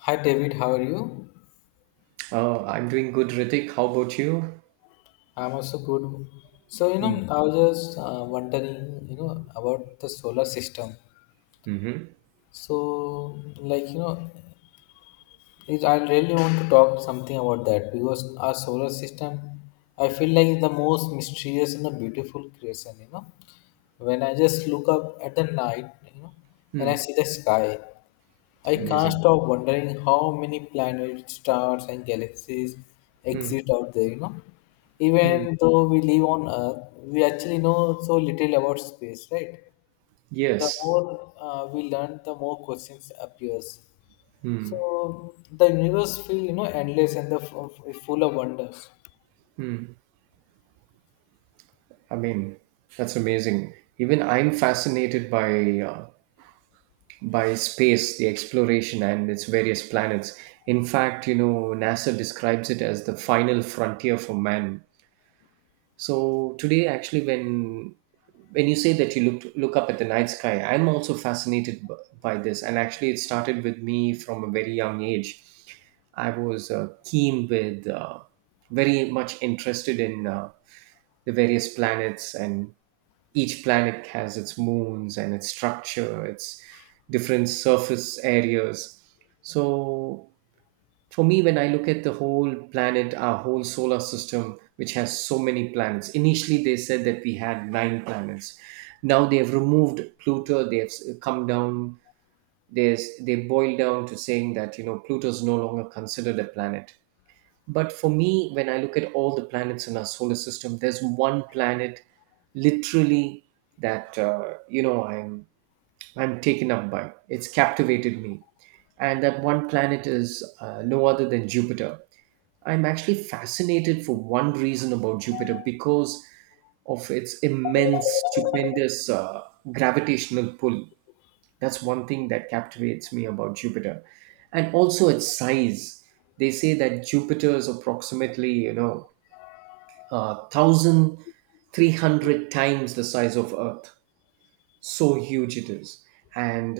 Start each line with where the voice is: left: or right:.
left: Hi David, how are you?
right: Oh, I'm doing good, Ritik. How about you?
left: I'm also good. So, you know, I was just wondering, you know, about the solar system.
right: Mm-hmm.
left: So, like, I really want to talk something about that because our solar system, I feel like is the most mysterious and the beautiful creation, you know. When I just look up at the night, you know, and I
right: Hmm.
left: see the sky. I can't
right: Amazing.
left: stop wondering how many planets, stars, and galaxies,
right: Hmm.
left: exist out there, you know.
right: Hmm.
left: Even though we live on Earth, we actually know so little about space, right? The
right: Yes.
left: more we learn, the more questions appears.
right: Hmm.
left: So the universe feel endless and the full of wonders.
right: I mean, that's amazing. Even I'm fascinated by by space, the exploration, and its various planets. In fact, you know, NASA describes it as the final frontier for man. So today, actually, when you say that you look up at the night sky, I'm also by this. And actually, it started with me from a very young age. I was keen with very much interested in the various planets, and each planet has its moons and its structure, its different surface areas. So for me, when I look at the whole planet, our whole solar system, which has so many planets, initially they said that we had nine planets. Now they have removed Pluto, come down, there's, they boil down to saying that, you know, Pluto is no longer considered a planet. But for me, when I look at all the planets in our solar system, there's one planet literally that, you know, I'm taken up by. It's captivated me. And that one planet is no other than Jupiter. I'm actually fascinated for one reason about Jupiter because of its immense, stupendous gravitational pull. That's one thing that captivates me about Jupiter. And also its size. They say that Jupiter is approximately, you know, 1,300 times the size of Earth. So huge it is. And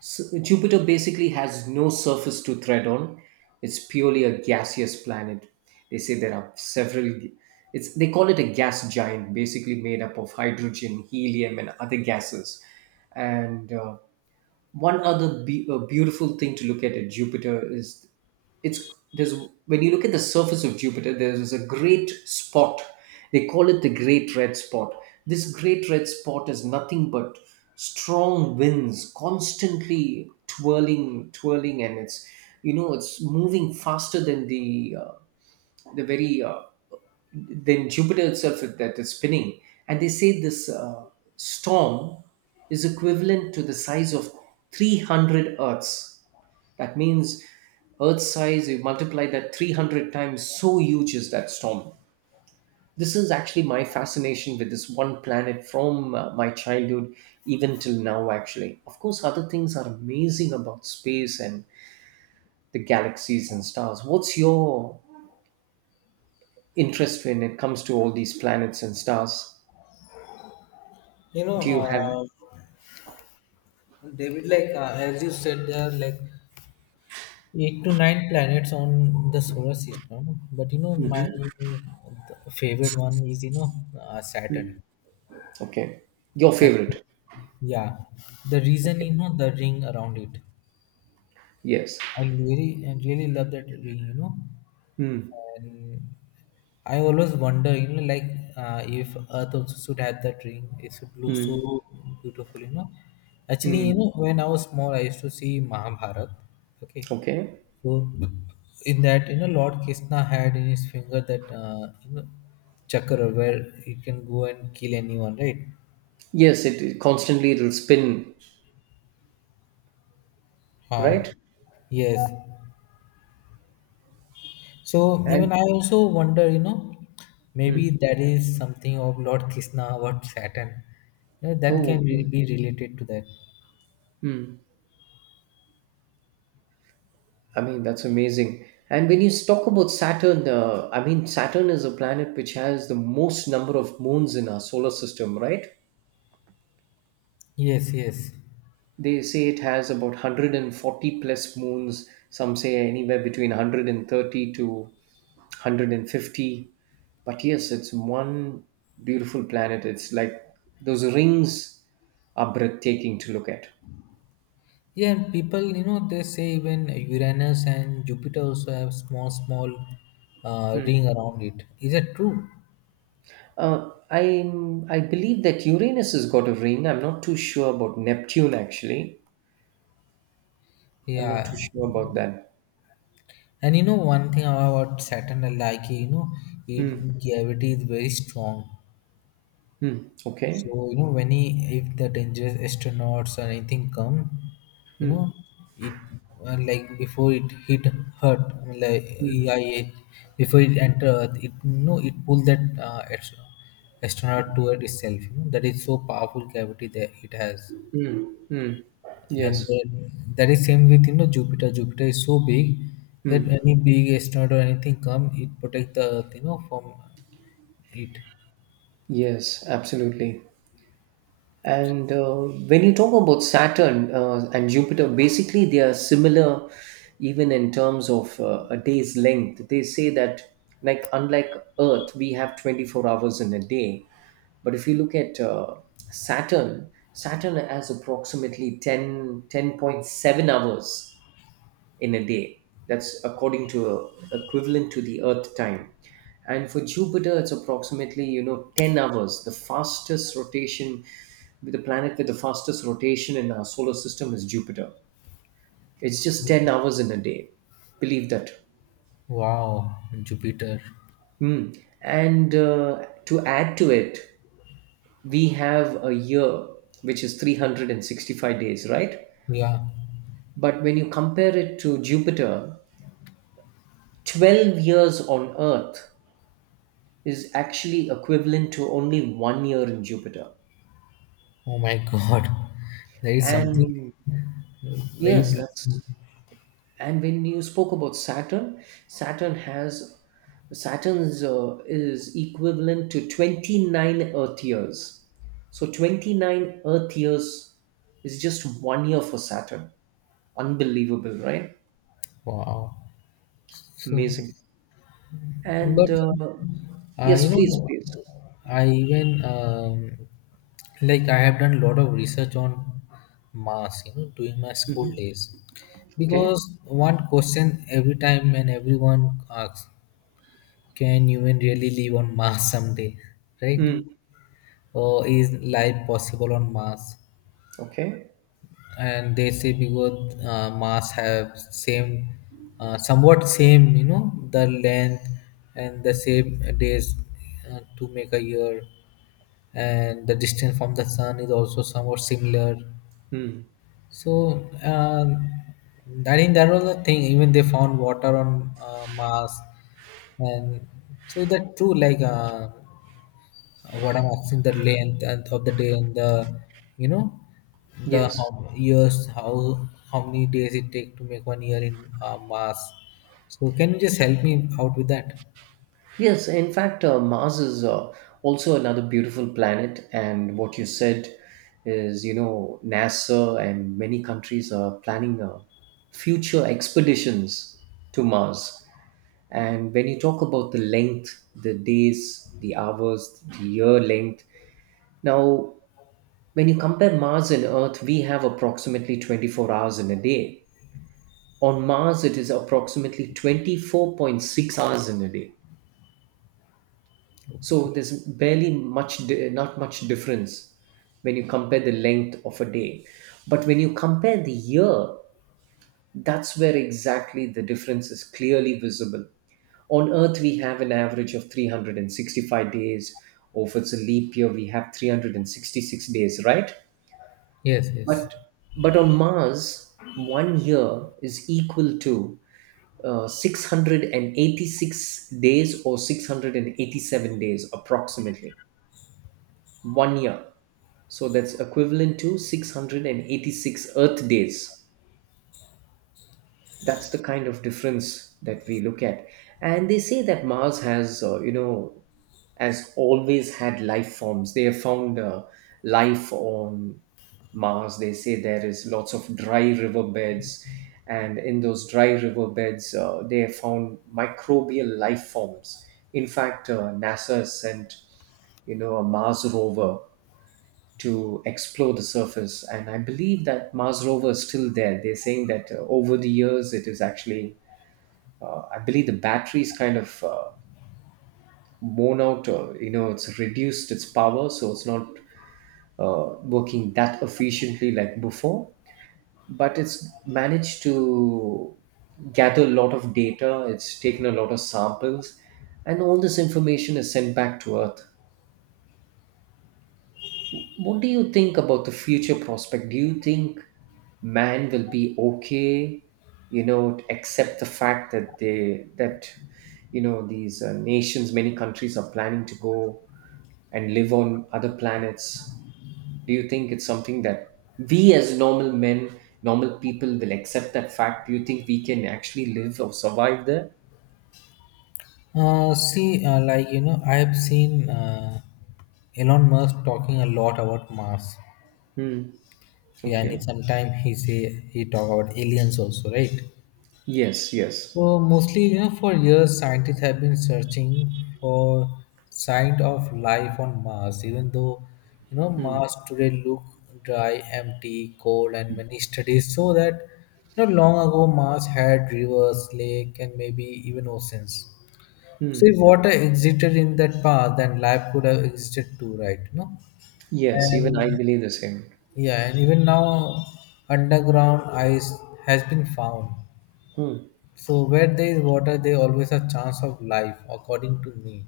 right: Jupiter basically has no surface to tread on. It's purely a gaseous planet. They say there are several. G- It's they call it a gas giant, basically made up of hydrogen, helium, and other gases. And one other beautiful thing to look at Jupiter is it's there's when you look at the surface of Jupiter, there's a great spot. They call it the Great Red Spot. This Great Red Spot is nothing but strong winds constantly twirling, twirling, and it's you know it's moving faster than the very uh, then Jupiter itself that is spinning, and they say this storm is equivalent to the size of 300 Earths. That means Earth size, you multiply that 300 times, so huge is that storm. This is actually my fascination with this one planet from my childhood, even till now, actually. Of course, other things are amazing about space and the galaxies and stars. What's your interest when it comes to all these planets and stars?
left: You know,
right: Do you have...
left: uh, David, like as you said, there like eight to nine planets on the solar system, but you know my favorite one is you know saturn.
right: Okay. Your
left: And
right: favorite.
left: yeah, the reason,
right: Okay.
left: you know, the ring around it.
right: Yes.
left: I really love that ring, you know.
right: Hmm.
left: And I always wonder, you know, like, if earth also should have that ring, it should look so
right: Hmm.
left: beautiful, you know. Actually, you
right: Mm.
left: know, when I was small, I used to see mahabharat. Okay.
right: Okay.
left: So in that, you know, Lord Krishna had in his finger that chakra where he can go and kill anyone, right?
right: Yes, it constantly it'll spin,
left: Ah,
right: right?
left: yes. So
right: And
left: even I also wonder, you know, maybe
right: mm.
left: that is something of Lord Krishna about Saturn. You know, that can
right: Oh, mm.
left: be related to that.
right: Mm. I mean that's amazing. And when you talk about Saturn, I mean Saturn is a planet which has the most number of moons in our solar system, right?
left: Yes, yes.
right: They say it has about 140 plus moons. Some say anywhere between 130 to 150. But yes, it's one beautiful planet. It's like those rings are breathtaking to look at.
left: Yeah, and people, you know, they say even Uranus and Jupiter also have small, small
right: Hmm.
left: ring around it. Is that true?
right: Uh, I I believe that Uranus has got a ring. I'm not too sure about Neptune actually. I'm not too
left: Yeah,
right: sure about that.
left: and you know one thing about Saturn, like you know, it
right: Hmm.
left: gravity is very strong.
right: Hmm. Okay.
left: So you know when he, if the dangerous astronauts or anything come, you
right: Hmm.
left: know it like before it hit Earth, like
right: Hmm.
left: yeah, it, before it enter Earth, it you know it pull that astronaut toward itself. You know that is so powerful gravity that it has.
right: Hmm.
left: And
right: Yes.
left: then that is same with you know Jupiter. Jupiter is so big that
right: Hmm.
left: any big asteroid or anything come, it protect the Earth, you know, from it.
right: Yes. Absolutely. And when you talk about Saturn and Jupiter, basically they are similar even in terms of a day's length. They say that, like, unlike Earth, we have 24 hours in a day. But if you look at Saturn, Saturn has approximately 10.7 hours in a day. That's according to equivalent to the Earth time. And for Jupiter, it's approximately you know 10 hours. The fastest rotation, the planet with the fastest rotation in our solar system is Jupiter. It's just 10 hours in a day. Believe that.
left: Wow, Jupiter.
right: Hmm. And to add to it, we have a year which is 365 days, right?
left: Yeah.
right: But when you compare it to Jupiter, 12 years on Earth is actually equivalent to only 1 year in Jupiter.
left: Oh my God. There is something
right: And
left: very
right: yes,
left: big.
right: that's... And when you spoke about Saturn, Saturn has Saturn's is equivalent to 29 Earth years. So 29 Earth years is just 1 year for Saturn. Unbelievable, right?
left: Wow. So,
right: Amazing. And
left: but You
right: yes,
left: know,
right: please, please.
left: I even like I have done a lot of research on Mars, you know, during my school
right: Mhm.
left: days,
right: Okay.
left: because one question every time and everyone asks, can human really live on Mars someday, right?
right: Mm.
left: Or is life possible on Mars?
right: Okay.
left: And they say because mass have same somewhat same, you know, the length and the same days to make a year, and the distance from the sun is also somewhat similar.
right: Mm.
left: So I think that was the thing, even they found water on mars. And so that's true. Like what I'm asking, the length and of the day and the, you know, the how
right: Yes.
left: years, how many days it take to make one year in mass. So can you just help me out with that?
right: Yes, in fact, Mars is also another beautiful planet. And what you said is, you know, NASA and many countries are planning future expeditions to Mars. And when you talk about the length, the days, the hours, the year length, now, when you compare Mars and Earth, we have approximately 24 hours in a day. On Mars, it is approximately 24.6 hours in a day. So there's barely much, not much difference when you compare the length of a day. But when you compare the year, that's where exactly the difference is clearly visible. On Earth, we have an average of 365 days, or if it's a leap year, we have 366 days, right?
left: Yes, yes.
right: But but on Mars, 1 year is equal to 686 days or 687 days approximately. 1 year. So that's equivalent to 686 Earth days. That's the kind of difference that we look at. And they say that Mars has, you know, has always had life forms. They have found life on Mars. They say there is lots of dry riverbeds, and in those dry riverbeds, they have found microbial life forms. In fact, NASA has sent you know a Mars rover to explore the surface. And I believe that Mars rover is still there. They're saying that over the years, it is actually, I believe the battery's kind of worn out, or, you know, it's reduced its power, so it's not working that efficiently like before. But it's managed to gather a lot of data, it's taken a lot of samples, and all this information is sent back to Earth. What do you think about the future prospect? Do you think man will be okay, you know, to accept the fact that they that you know these nations, many countries are planning to go and live on other planets? Do you think it's something that we as normal men, normal people will accept that fact? Do you think we can actually live or survive there?
left: See, like you know, I've seen Elon Musk talking a lot about Mars.
right: Hmm.
left: Yeah, and
right: Okay.
left: sometimes he say he talk about aliens also, right?
right: Yes. Yes.
left: So mostly, you know, for years, scientists have been searching for signs of life on Mars, even though, you know,
right: Hmm.
left: Mars today look dry, empty, cold, and many studies show that, you know, long ago Mars had rivers, lake, and maybe even oceans.
right: Hmm.
left: So if water existed in that past, then life could have existed too, right? You know,
right: Yes. Even I
left: and
right: believe the same.
left: yeah, and even now, underground ice has been found.
right: Hmm.
left: So where there is water, there always a chance of life, according to me.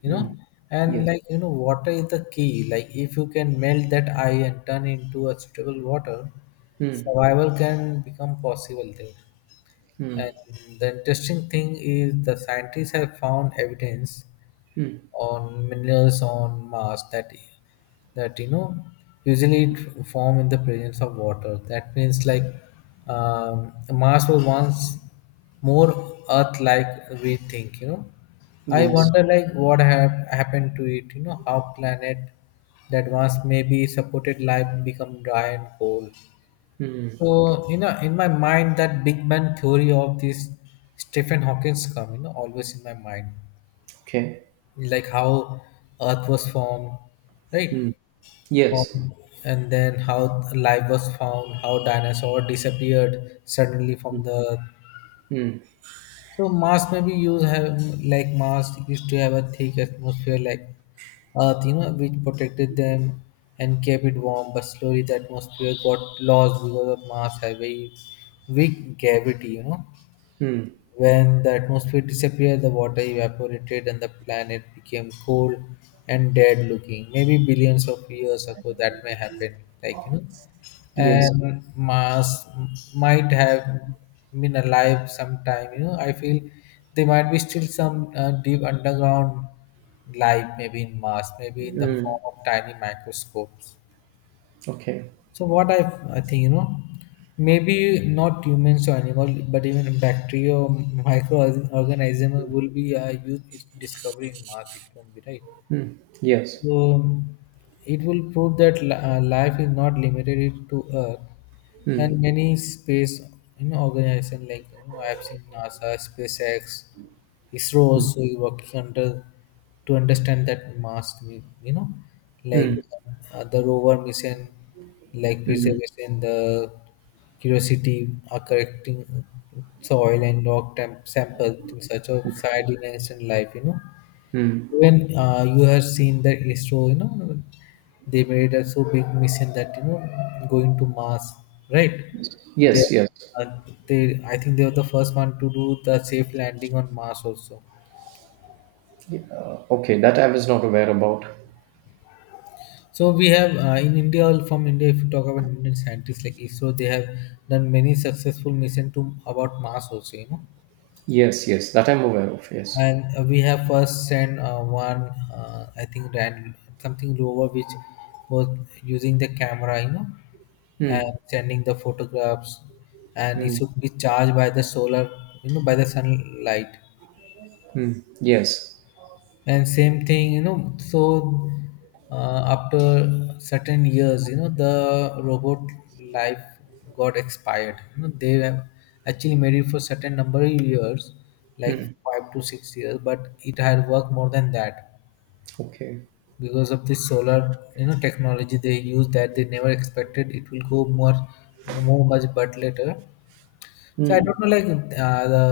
left: You
right: Hmm.
left: know, and
right: Yes.
left: like you know, water is the key. Like if you can melt that ice and turn into a suitable water,
right: Hmm.
left: survival can become possible there.
right: Hmm.
left: And the interesting thing is the scientists have found evidence
right: Hmm.
left: on minerals on Mars that you know usually it form in the presence of water. That means like Mars was once more Earth-like we think. You know, I
right: Yes.
left: wonder like what have happened to it. You know how planet that once maybe supported life become dry and cold.
right: Hmm.
left: So you know, in my mind, that big man theory of this Stephen Hawking's come, you know, always in my mind,
right: Okay.
left: like how Earth was formed, right?
right: Hmm. Yes.
left: Formed, and then how life was found, how dinosaur disappeared suddenly from the Earth.
right: Hmm.
left: So Mars maybe used have like Mars used to have a thick atmosphere like Earth, you know, which protected them and kept it warm. But slowly the atmosphere got lost because of Mars have very weak gravity, you know.
right: Hmm.
left: When the atmosphere disappeared, the water evaporated and the planet became cold and dead looking. Maybe billions of years ago that may happen, like you know.
right: Yes.
left: And Mars might have been alive sometime, you know. I feel there might be still some deep underground life, maybe in Mars, maybe in the
right: Hmm.
left: form of tiny microscopes.
right: Okay.
left: So what I think, you know, maybe not humans or animal, but even bacteria or microorganism will be a huge discovery in Mars. It can be right.
right: Hmm. Yes.
left: So it will prove that life is not limited to Earth,
right: Hmm.
left: and many space, you know, organization like you know, I have seen NASA, SpaceX. ISRO
right: Hmm.
left: also is working under to understand that mass, you know, like
right: Hmm.
left: the rover mission, like
right: Hmm.
left: preservation, the Curiosity are collecting soil and rock samples in search of
right: Okay.
left: sardines and life, you know.
right: Hmm.
left: Even you have seen that ISRO, you know, they made a so big mission that, you know, going to Mars, right? They,
right: Yes. Yes.
left: uh, I think they were the first one to do the safe landing on Mars also.
right: Yeah. Okay. That I was not aware about.
left: So we have in India, from India, if you talk about Indian scientists like ISRO, they have done many successful mission to about Mars also, you know.
right: Yes. Yes. That I'm aware of. Yes.
left: And we have first sent one, I think, ran something rover which was using the camera, you know, and
right: Hmm.
left: sending the photographs, and it
right: Hmm.
left: should be charged by the solar, you know, by the sunlight.
right: Hmm. Yes.
left: And same thing, you know. So after certain years, you know, the robot life got expired, you know, they have actually made it for certain number of years like
right: Hmm.
left: 5 to 6 years, but it had worked more than that
right: Okay.
left: because of this solar, you know, technology they use. That they never expected it will go more much but later. So I don't
right: Hmm.
left: know, like the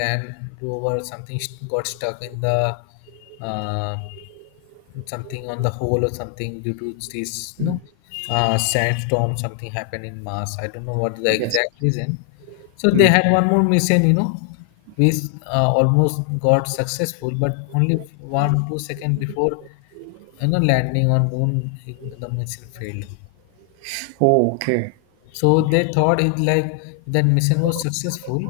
left: land rover or something got stuck in the uh, something on the hole or something due to this, you know, sandstorm. Something happened in mars, I don't know what the
right: Yes.
left: exact reason. So they
right: Hmm.
left: had one more mission, you know, which almost got successful, but only 1 2 second before, you know, landing on moon the mission failed.
right: Oh, okay.
left: So they thought it like that mission was successful,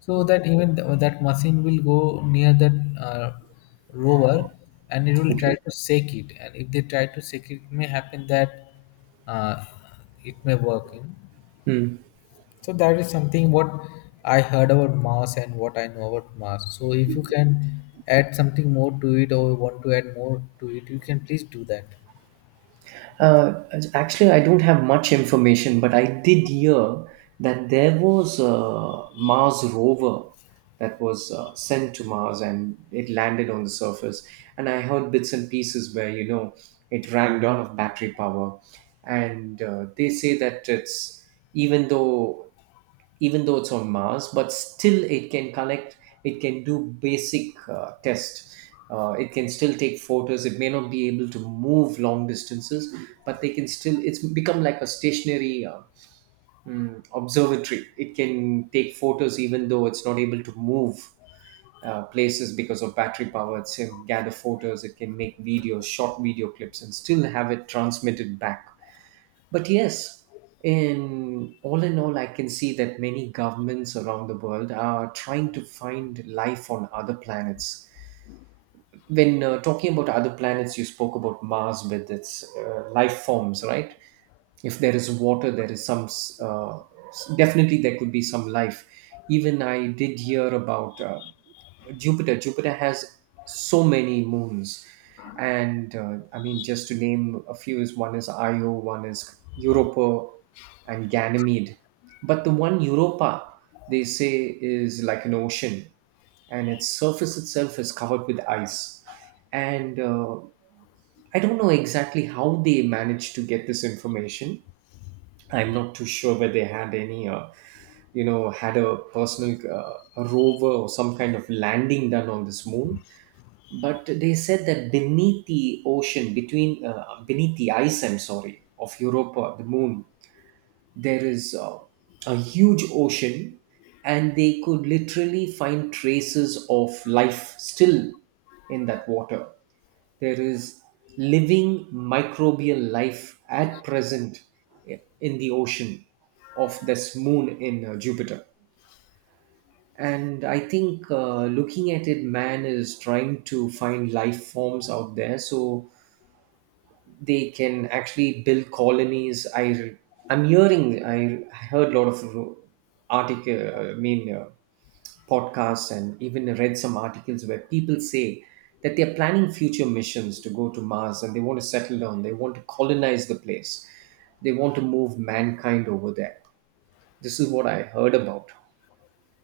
left: so that even that machine will go near that rover and it will try
right: Okay.
left: to shake it. And if they try to shake it, it may happen that uh, it may work. You know?
right: Hmm.
left: So that is something what I heard about Mars and what I know about Mars. So if you can add something more to it or want to add more to it, you can please do that.
right: Uh, Actually, I don't have much information, but I did hear that there was a Mars rover that was sent to Mars and it landed on the surface. And I heard bits and pieces where, you know, it ran out of battery power. And they say that it's even though even though it's on Mars, but still it can collect, it can do basic tests. It can still take photos. It may not be able to move long distances, but they can still. It's become like a stationary observatory. It can take photos even though it's not able to move places because of battery power. It can gather photos. It can make videos, short video clips, and still have it transmitted back. But yes, in all, I can see that many governments around the world are trying to find life on other planets. When talking about other planets, you spoke about Mars with its life forms, right? If there is water, there is definitely there could be some life. Even I did hear about Jupiter. Jupiter has so many moons, and I mean, just to name a few, is one is Io, one is Europa, and Ganymede. But the one Europa, they say, is like an ocean, and its surface itself is covered with ice. And I don't know exactly how they managed to get this information. I'm not too sure whether they had any, you know, had a personal a rover or some kind of landing done on this moon. But they said that beneath the ocean, between beneath the ice, I'm sorry, of Europa, the moon, there is a huge ocean, and they could literally find traces of life still in that water. There is living microbial life at present in the ocean of this moon in Jupiter. And I think looking at it, man is trying to find life forms out there so they can actually build colonies. I heard a lot of article, I mean, uh, podcasts and even read some articles where people say that they're planning future missions to go to Mars and they want to settle down, they want to colonize the place, they want to move mankind over there. This is what I heard about.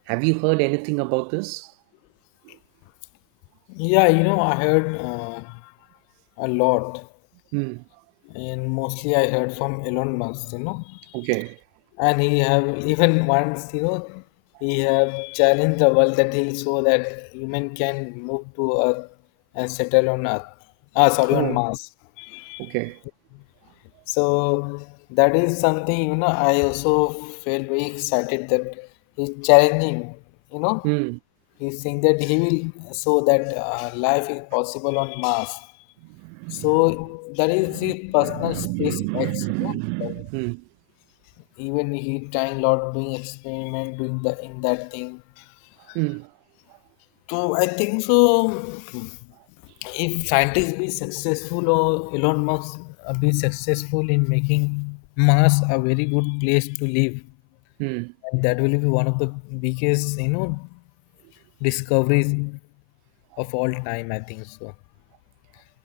right: Have you heard anything about this?
left: Yeah, you know, I heard a lot.
right: Hmm.
left: And mostly I heard from Elon Musk, you know,
right: Okay.
left: and he have even once, you know, he have challenged the world that he so that human can move to Earth and settle on Earth. Ah, sorry, on
right: Oh,
left: Mars.
right: okay.
left: So that is something you know. I also felt very excited that he's challenging. You know,
right: Hmm.
left: he's saying that he will show that life is possible on Mars. So that is the personal space X, you know,
right: Hmm.
left: even he trying lot doing experiment doing the in that thing.
right: Hmm.
left: So I think so, if scientists be successful or elon musk be successful in making mars a very good place to live,
right: Hmm.
left: and that will be one of the biggest, you know, discoveries of all time, I think so.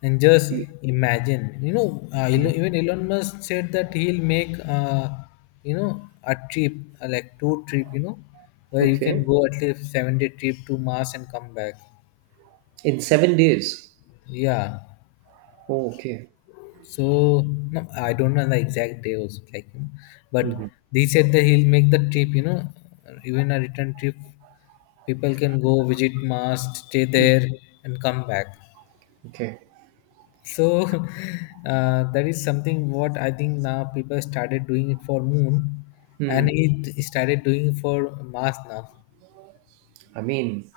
left: And just
right: Y-
left: imagine, you know,
right: hmm.
left: even Elon Musk said that he'll make, you know, a trip, like two trip, you know, where you can
right: Okay.
left: go at least 7 day trip to Mars and come back.
right: In 7 days.
left: Yeah.
right: Oh, okay.
left: So no, I don't know the exact day also, like, you know, but
right: Mhm.
left: they said that he'll make the trip, you know, even a return trip. People can go visit Mars, stay
right: Mm.
left: there, and come back.
right: Okay.
left: So that is something what I think now people started doing it for moon, and
right: Hmm.
left: it started doing for Mars now.
right: I mean,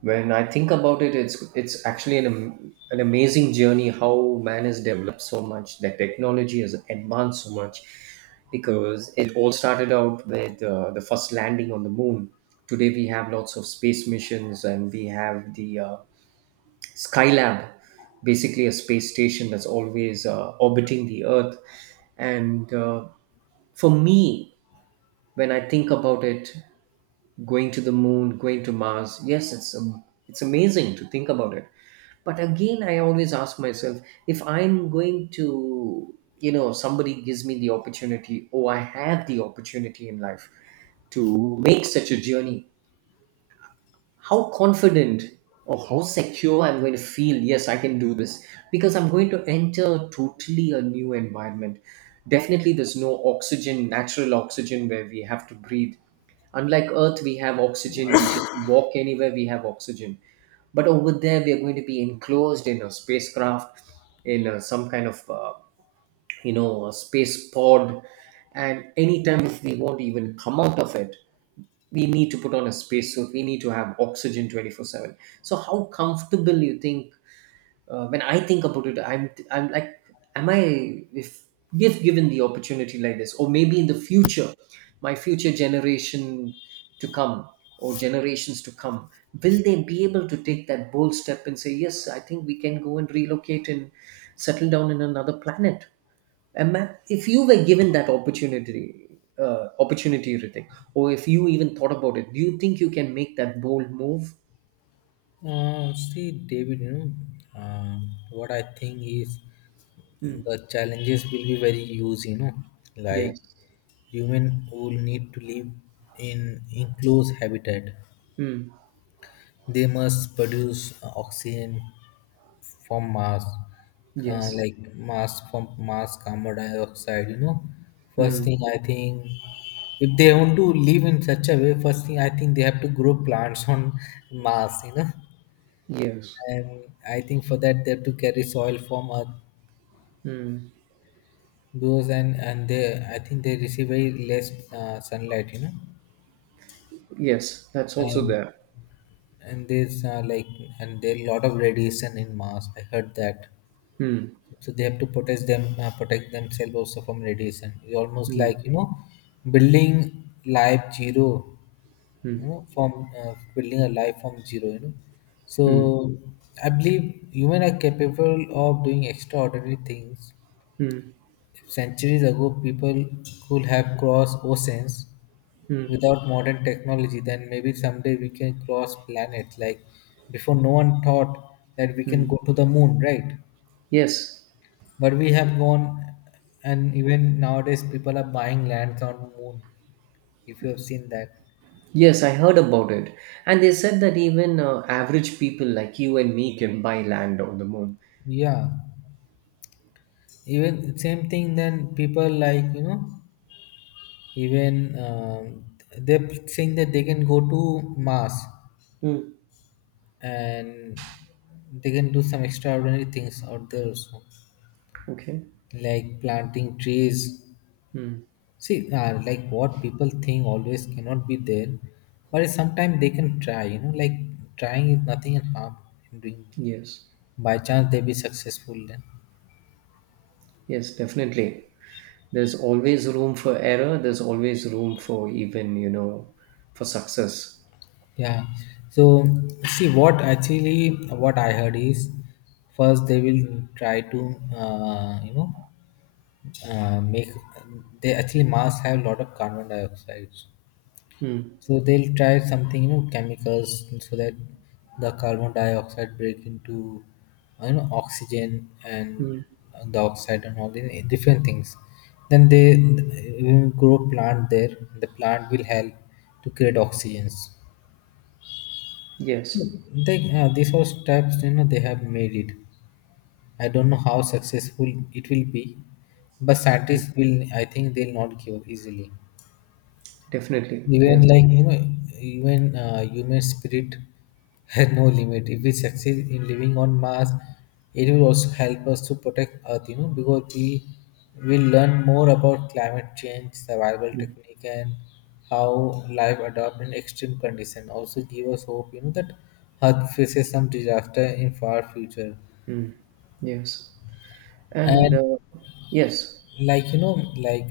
right: when I think about it, it's actually an amazing journey how man has developed so much, that technology has advanced so much, because it all started out with the first landing on the moon. Today we have lots of space missions, and we have the Skylab, basically a space station that's always orbiting the Earth, and for me, when I think about it, going to the moon, going to Mars, yes, it's amazing to think about it. But again, I always ask myself, if I'm going to, you know, somebody gives me the opportunity, or I have the opportunity in life to make such a journey, how confident or how secure I'm going to feel. Yes, I can do this because I'm going to enter totally a new environment. Definitely, there's no oxygen, natural oxygen where we have to breathe. Unlike Earth, we have oxygen. We just walk anywhere, we have oxygen. But over there, we are going to be enclosed in a spacecraft, in a, some kind of, you know, a space pod. And anytime if we want to even come out of it, we need to put on a spacesuit, we need to have oxygen 24/7. So how comfortable you think? When I think about it, I'm like, am I, if if given the opportunity like this, or maybe in the future, my future generation to come, or generations to come, will they be able to take that bold step and say, yes, I think we can go and relocate and settle down in another planet? If you were given that opportunity, Ritik, or if you even thought about it, do you think you can make that bold move?
left: See, David, know, uh, what I think is
right: Hmm.
left: the challenges will be very huge. Like
right: Yes.
left: human will need to live in enclosed habitat.
right: Hmm.
left: They must produce oxygen from Mars,
right: Yes.
left: from Mars carbon dioxide. You know, first
right: Hmm.
left: thing I think, if they want to live in such a way, first thing I think they have to grow plants on Mars. You know,
right: Yes.
left: and I think for that they have to carry soil from Earth.
right: Hmm.
left: Those and they, I think they receive very less sunlight. You know,
right: Yes. That's also
left: and
right: there.
left: and there's like and there are a lot of radiation in Mars. I heard that.
right: Hmm.
left: So they have to protect themselves also from radiation. It's almost
right: Hmm.
left: like you know building life zero
right: Hmm.
left: you know from building a life from zero, you know.
right: Hmm.
left: So I believe human are capable of doing extraordinary things.
right: Hmm.
left: Centuries ago people could have crossed oceans
right: Hmm.
left: without modern technology, then maybe someday we can cross planets. Like before, no one thought that we can
right: Hmm.
left: go to the moon, right?
right: Yes.
left: But we have gone, and even nowadays, people are buying lands on moon. If you have seen that,
right: Yes, I heard about it. And they said that even average people like you and me can buy land on the moon.
left: yeah. Even same thing. Then people like even they're saying that they can go to Mars
right: Hmm.
left: and they can do some extraordinary things out there also,
right: Okay.
left: like planting trees.
right: Hmm.
left: See, like what people think always cannot be there, but sometimes they can try. You know, like trying is nothing and harm in doing.
right: Yes.
left: By chance, they be successful then.
right: Yes, definitely. There's always room for error. There's always room for even, you know, for success.
left: Yeah. So see, what actually what I heard is, first they will try to make, they actually Mars have a lot of carbon dioxide.
right: Mm.
left: So they'll try something, you know, chemicals so that the carbon dioxide break into, you know, oxygen and
right: Mm.
left: the oxide and all the different things. Then they will grow plant there. The plant will help to create oxygens.
right: Yes,
left: They, these all steps, you know, they have made it. I don't know how successful it will be, but scientists will, I think, they'll not give up easily.
right: definitely.
left: Even
right: Yes.
left: like you know, even human spirit has no limit. If we succeed in living on Mars, it will also help us to protect Earth. You know, because we will learn more about climate change, survival
right: Mm.
left: technique, and how life adapt in extreme condition. Also, give us hope. You know that Earth faces some disaster in far future,
right: Mm. Yes. And
left: and
right: yes.
left: like you know like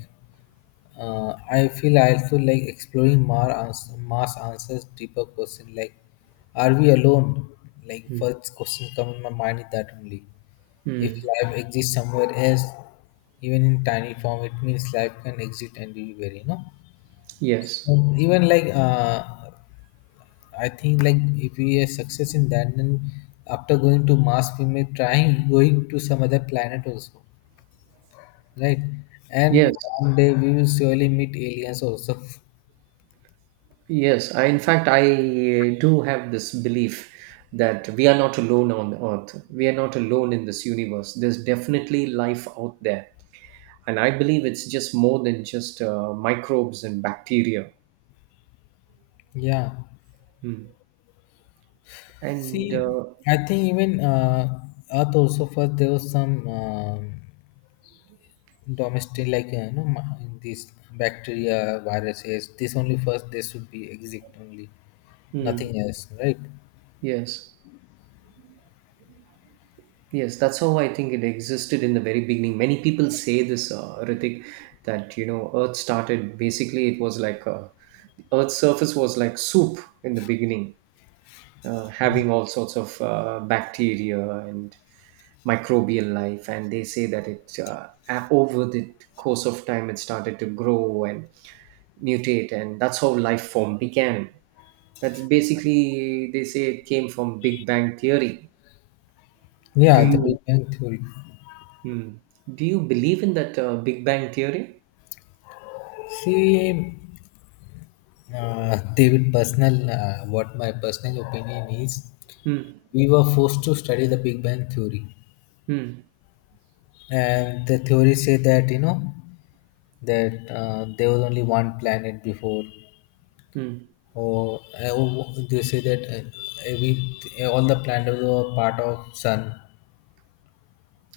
left: I feel I also like exploring Mars answers deeper question like are we alone, like
right: Mm.
left: first question come in my mind is that only, if
right: Mm.
left: life exists somewhere else, even in tiny form it means life can exist anywhere, you know.
right: Yes.
left: So even like I think like if we are success in that, then after going to Mars we may try going to some other planet also, right? And
right: Yes.
left: one day we will surely meet aliens also.
right: Yes. In fact, I do have this belief that we are not alone on Earth. We are not alone in this universe. There's definitely life out there. And I believe it's just more than just microbes and bacteria.
left: Yeah.
right: Hmm. And
left: See, I think even Earth also, first there was some domestic like these bacteria, viruses. This only first they should be exist only, nothing
right: hmm,
left: else, right?
right: yes. Yes, that's how I think it existed in the very beginning. Many people say this, Ritik, that, you know, Earth started, basically it was like the Earth's surface was like soup in the beginning, having all sorts of bacteria and microbial life, and they say that it, over the course of time, it started to grow and mutate, and that's how life form began. That's basically, they say, it came from Big Bang theory. Do
left: Yeah, the Big
right: you
left: Bang theory.
right: Hmm. Do you believe in that Big Bang theory?
left: See, David, personal what my personal opinion is,
right: Hmm.
left: we were forced to study the Big Bang theory
right: Hmm.
left: and the theory say that, you know, that there was only one planet before,
right: Hmm.
left: or they say that every all the planets were part of sun,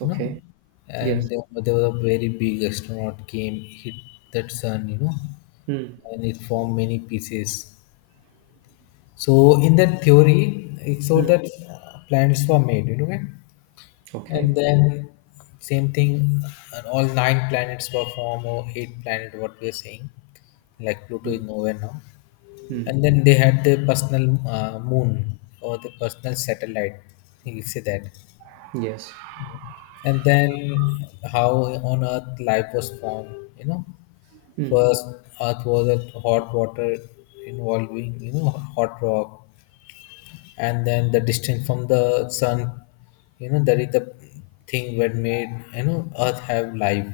left: you know.
right: Okay.
left: And
right: Yes.
left: there was a very big astronaut came hit that sun, you know,
right: Hmm.
left: and it formed many pieces. So in that theory, it's so
right: Hmm.
left: that planets were made, you know, okay? And
right: Okay.
left: then same thing, and all nine planets were formed or eight planet, what we are saying, like Pluto is
right: Hmm.
left: nowhere now.
right: Hmm.
left: And then they had their personal moon or the personal satellite, you can say that.
right: Yes.
left: And then how on Earth life was formed, you know,
right: Hmm.
left: first Earth was a hot water involving, you know, hot rock, and then the distance from the sun, you know, that is the thing that made, you know, Earth have life.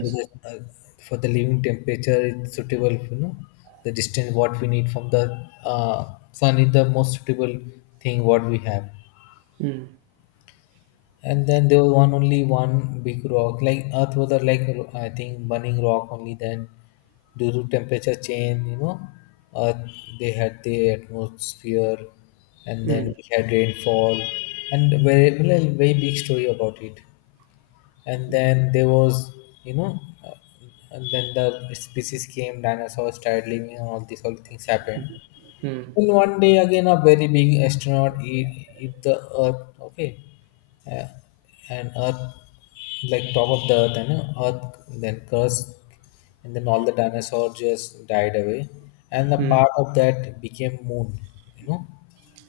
left: With the, for the living temperature it's suitable, you know, the distance what we need from the sun is the most suitable thing what we have.
right: Hmm.
left: And then there was one only one big rock, like Earth was a, like I think burning rock only. Then due to temperature change, you know, Earth they had the atmosphere, and then
right: Mm.
left: we had rainfall, and very very very big story about it. And then there was, you know, and then the species came, dinosaurs started living, and all these all things happened.
right: Mm.
left: In one day, again, a very big astronaut hit, hit the Earth, okay? Uh, and Earth, like top of the Earth, and Earth then crust, and then all the dinosaurs just died away. And the
right: Mm.
left: part of that became moon, you know?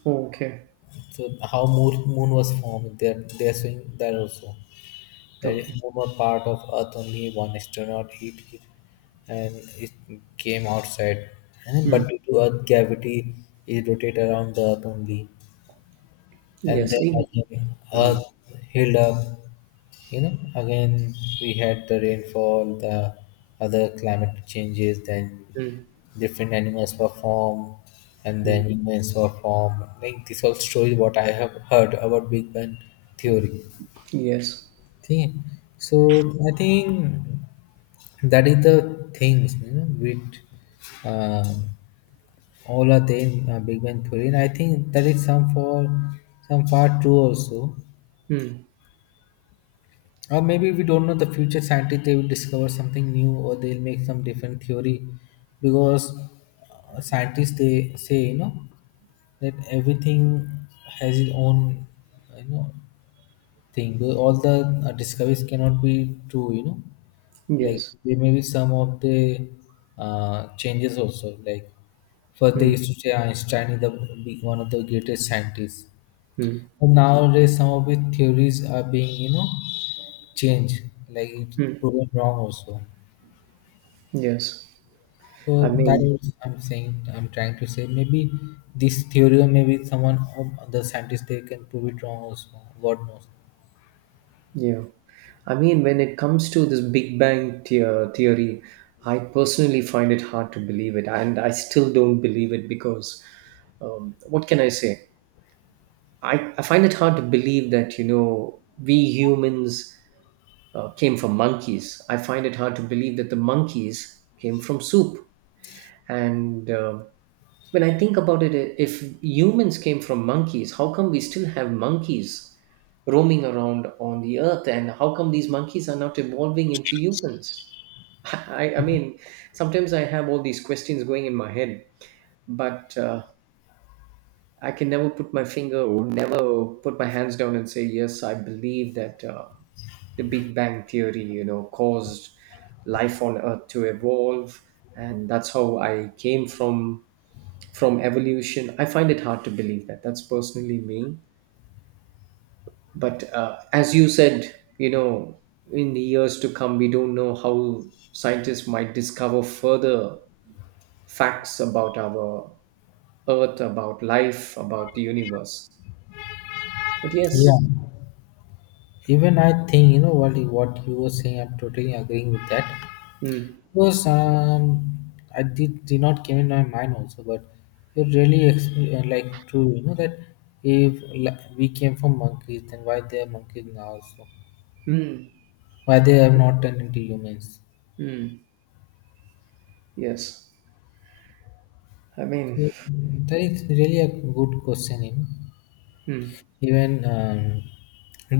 right: Oh, okay.
left: So how moon, was formed, they're saying that also. That if
right: Okay.
left: moon part of Earth, only one astronaut hit it and it came outside. And
right: Mm.
left: but due to Earth gravity, it rotate around the Earth only. And
right: Yes.
left: then again, Earth
right: Mm.
left: healed up. You know, again we had the rainfall, the other climate changes, then
right: Mm.
left: different animals were formed, and
right: Mm.
left: then humans were formed, like this whole story what I have heard about Big Bang theory.
right: Yes.
left: Okay, so I think that is the things, you know, with uh, all are there in Big Bang theory, and I think that is some for some part true also,
right: Mm,
left: or maybe we don't know, the future scientists they will discover something new or they'll make some different theory, because scientists they say, you know, that everything has its own, you know, thing. Though all the discoveries cannot be true, you know, like
right: yes.
left: there may be some of the changes also. Like first they
right: Mm.
left: used to say Einstein is the one of the greatest scientists,
right: Mm.
left: but nowadays some of his theories are being, you know, changed, like it's
right: Mm.
left: proven wrong also.
right: Yes.
left: So
right: I
left: that
right: mean,
left: is I'm saying, I'm trying to say maybe this theory or maybe someone of other scientists they can prove it wrong also, god knows.
right: yeah. I mean, when it comes to this theory, I personally find it hard to believe it, and I still don't believe it because, what can I say? I find it hard to believe that, you know, we humans came from monkeys. I find it hard to believe that the monkeys came from soup. And when I think about it, if humans came from monkeys, how come we still have monkeys roaming around on the Earth? And how come these monkeys are not evolving into humans? I mean, sometimes I have all these questions going in my head, but I can never put my finger or never put my hands down and say, yes, I believe that the Big Bang Theory, you know, caused life on Earth to evolve. And that's how I came from evolution. I find it hard to believe that. That's personally me. But as you said, you know, in the years to come, we don't know how scientists might discover further facts about our Earth, about life, about the universe. But
left: Yeah,
right: yes.
left: even I think you know what you were saying. I'm totally agreeing with that
right: Hmm.
left: because I did not came in my mind also, but you like true. You know that if like, we came from monkeys, then why they are monkeys now? So
right: Hmm.
left: why they have not turned into humans?
right: Mm, yes. I mean,
left: So, that is really a good question. You know,
right: hmm.
left: even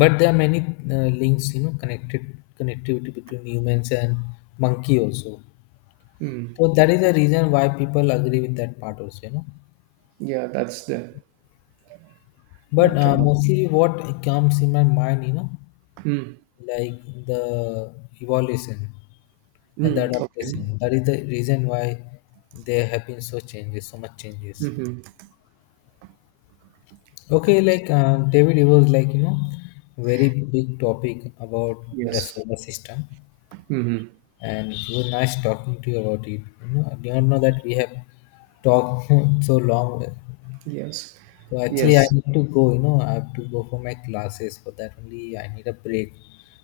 left: but there are many links. You know, connected connectivity between humans and monkey also.
right: Hmm.
left: So that is the reason why people agree with that part also, you know.
right: Yeah, that's the,
left: But
right: but,
left: mostly what comes in my mind, you know,
right: hmm.
left: like the evolution and the
right: Mm, okay.
left: adaptation. That is the reason why there have been so much changes.
right: Mm-hmm.
left: Okay, like David, it was like you know, very big topic about the
right: Yes.
left: solar system,
right: Mm-hmm.
left: and it was nice talking to you about it. You know, I don't know that we have talked so long.
right: Yes.
left: So actually, I
right: Yes.
left: need to go. You know, I have to go for my classes. For that only, I need a break.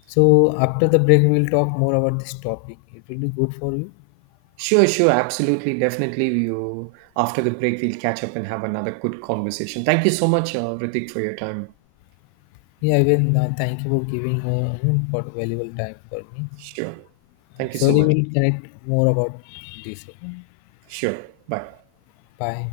left: So after the break, we'll talk more about this topic. It will be good for you.
right: Sure, sure. Absolutely. Definitely. You, after the break, we'll catch up and have another good conversation. Thank you so much, Ritik, for your time.
left: Yeah, even thank you for giving you know, for valuable time for me.
right: Sure. Thank you so
left: Surely,
right: much.
left: we'll connect more about this. Okay?
right: Sure. Bye.
left: Bye.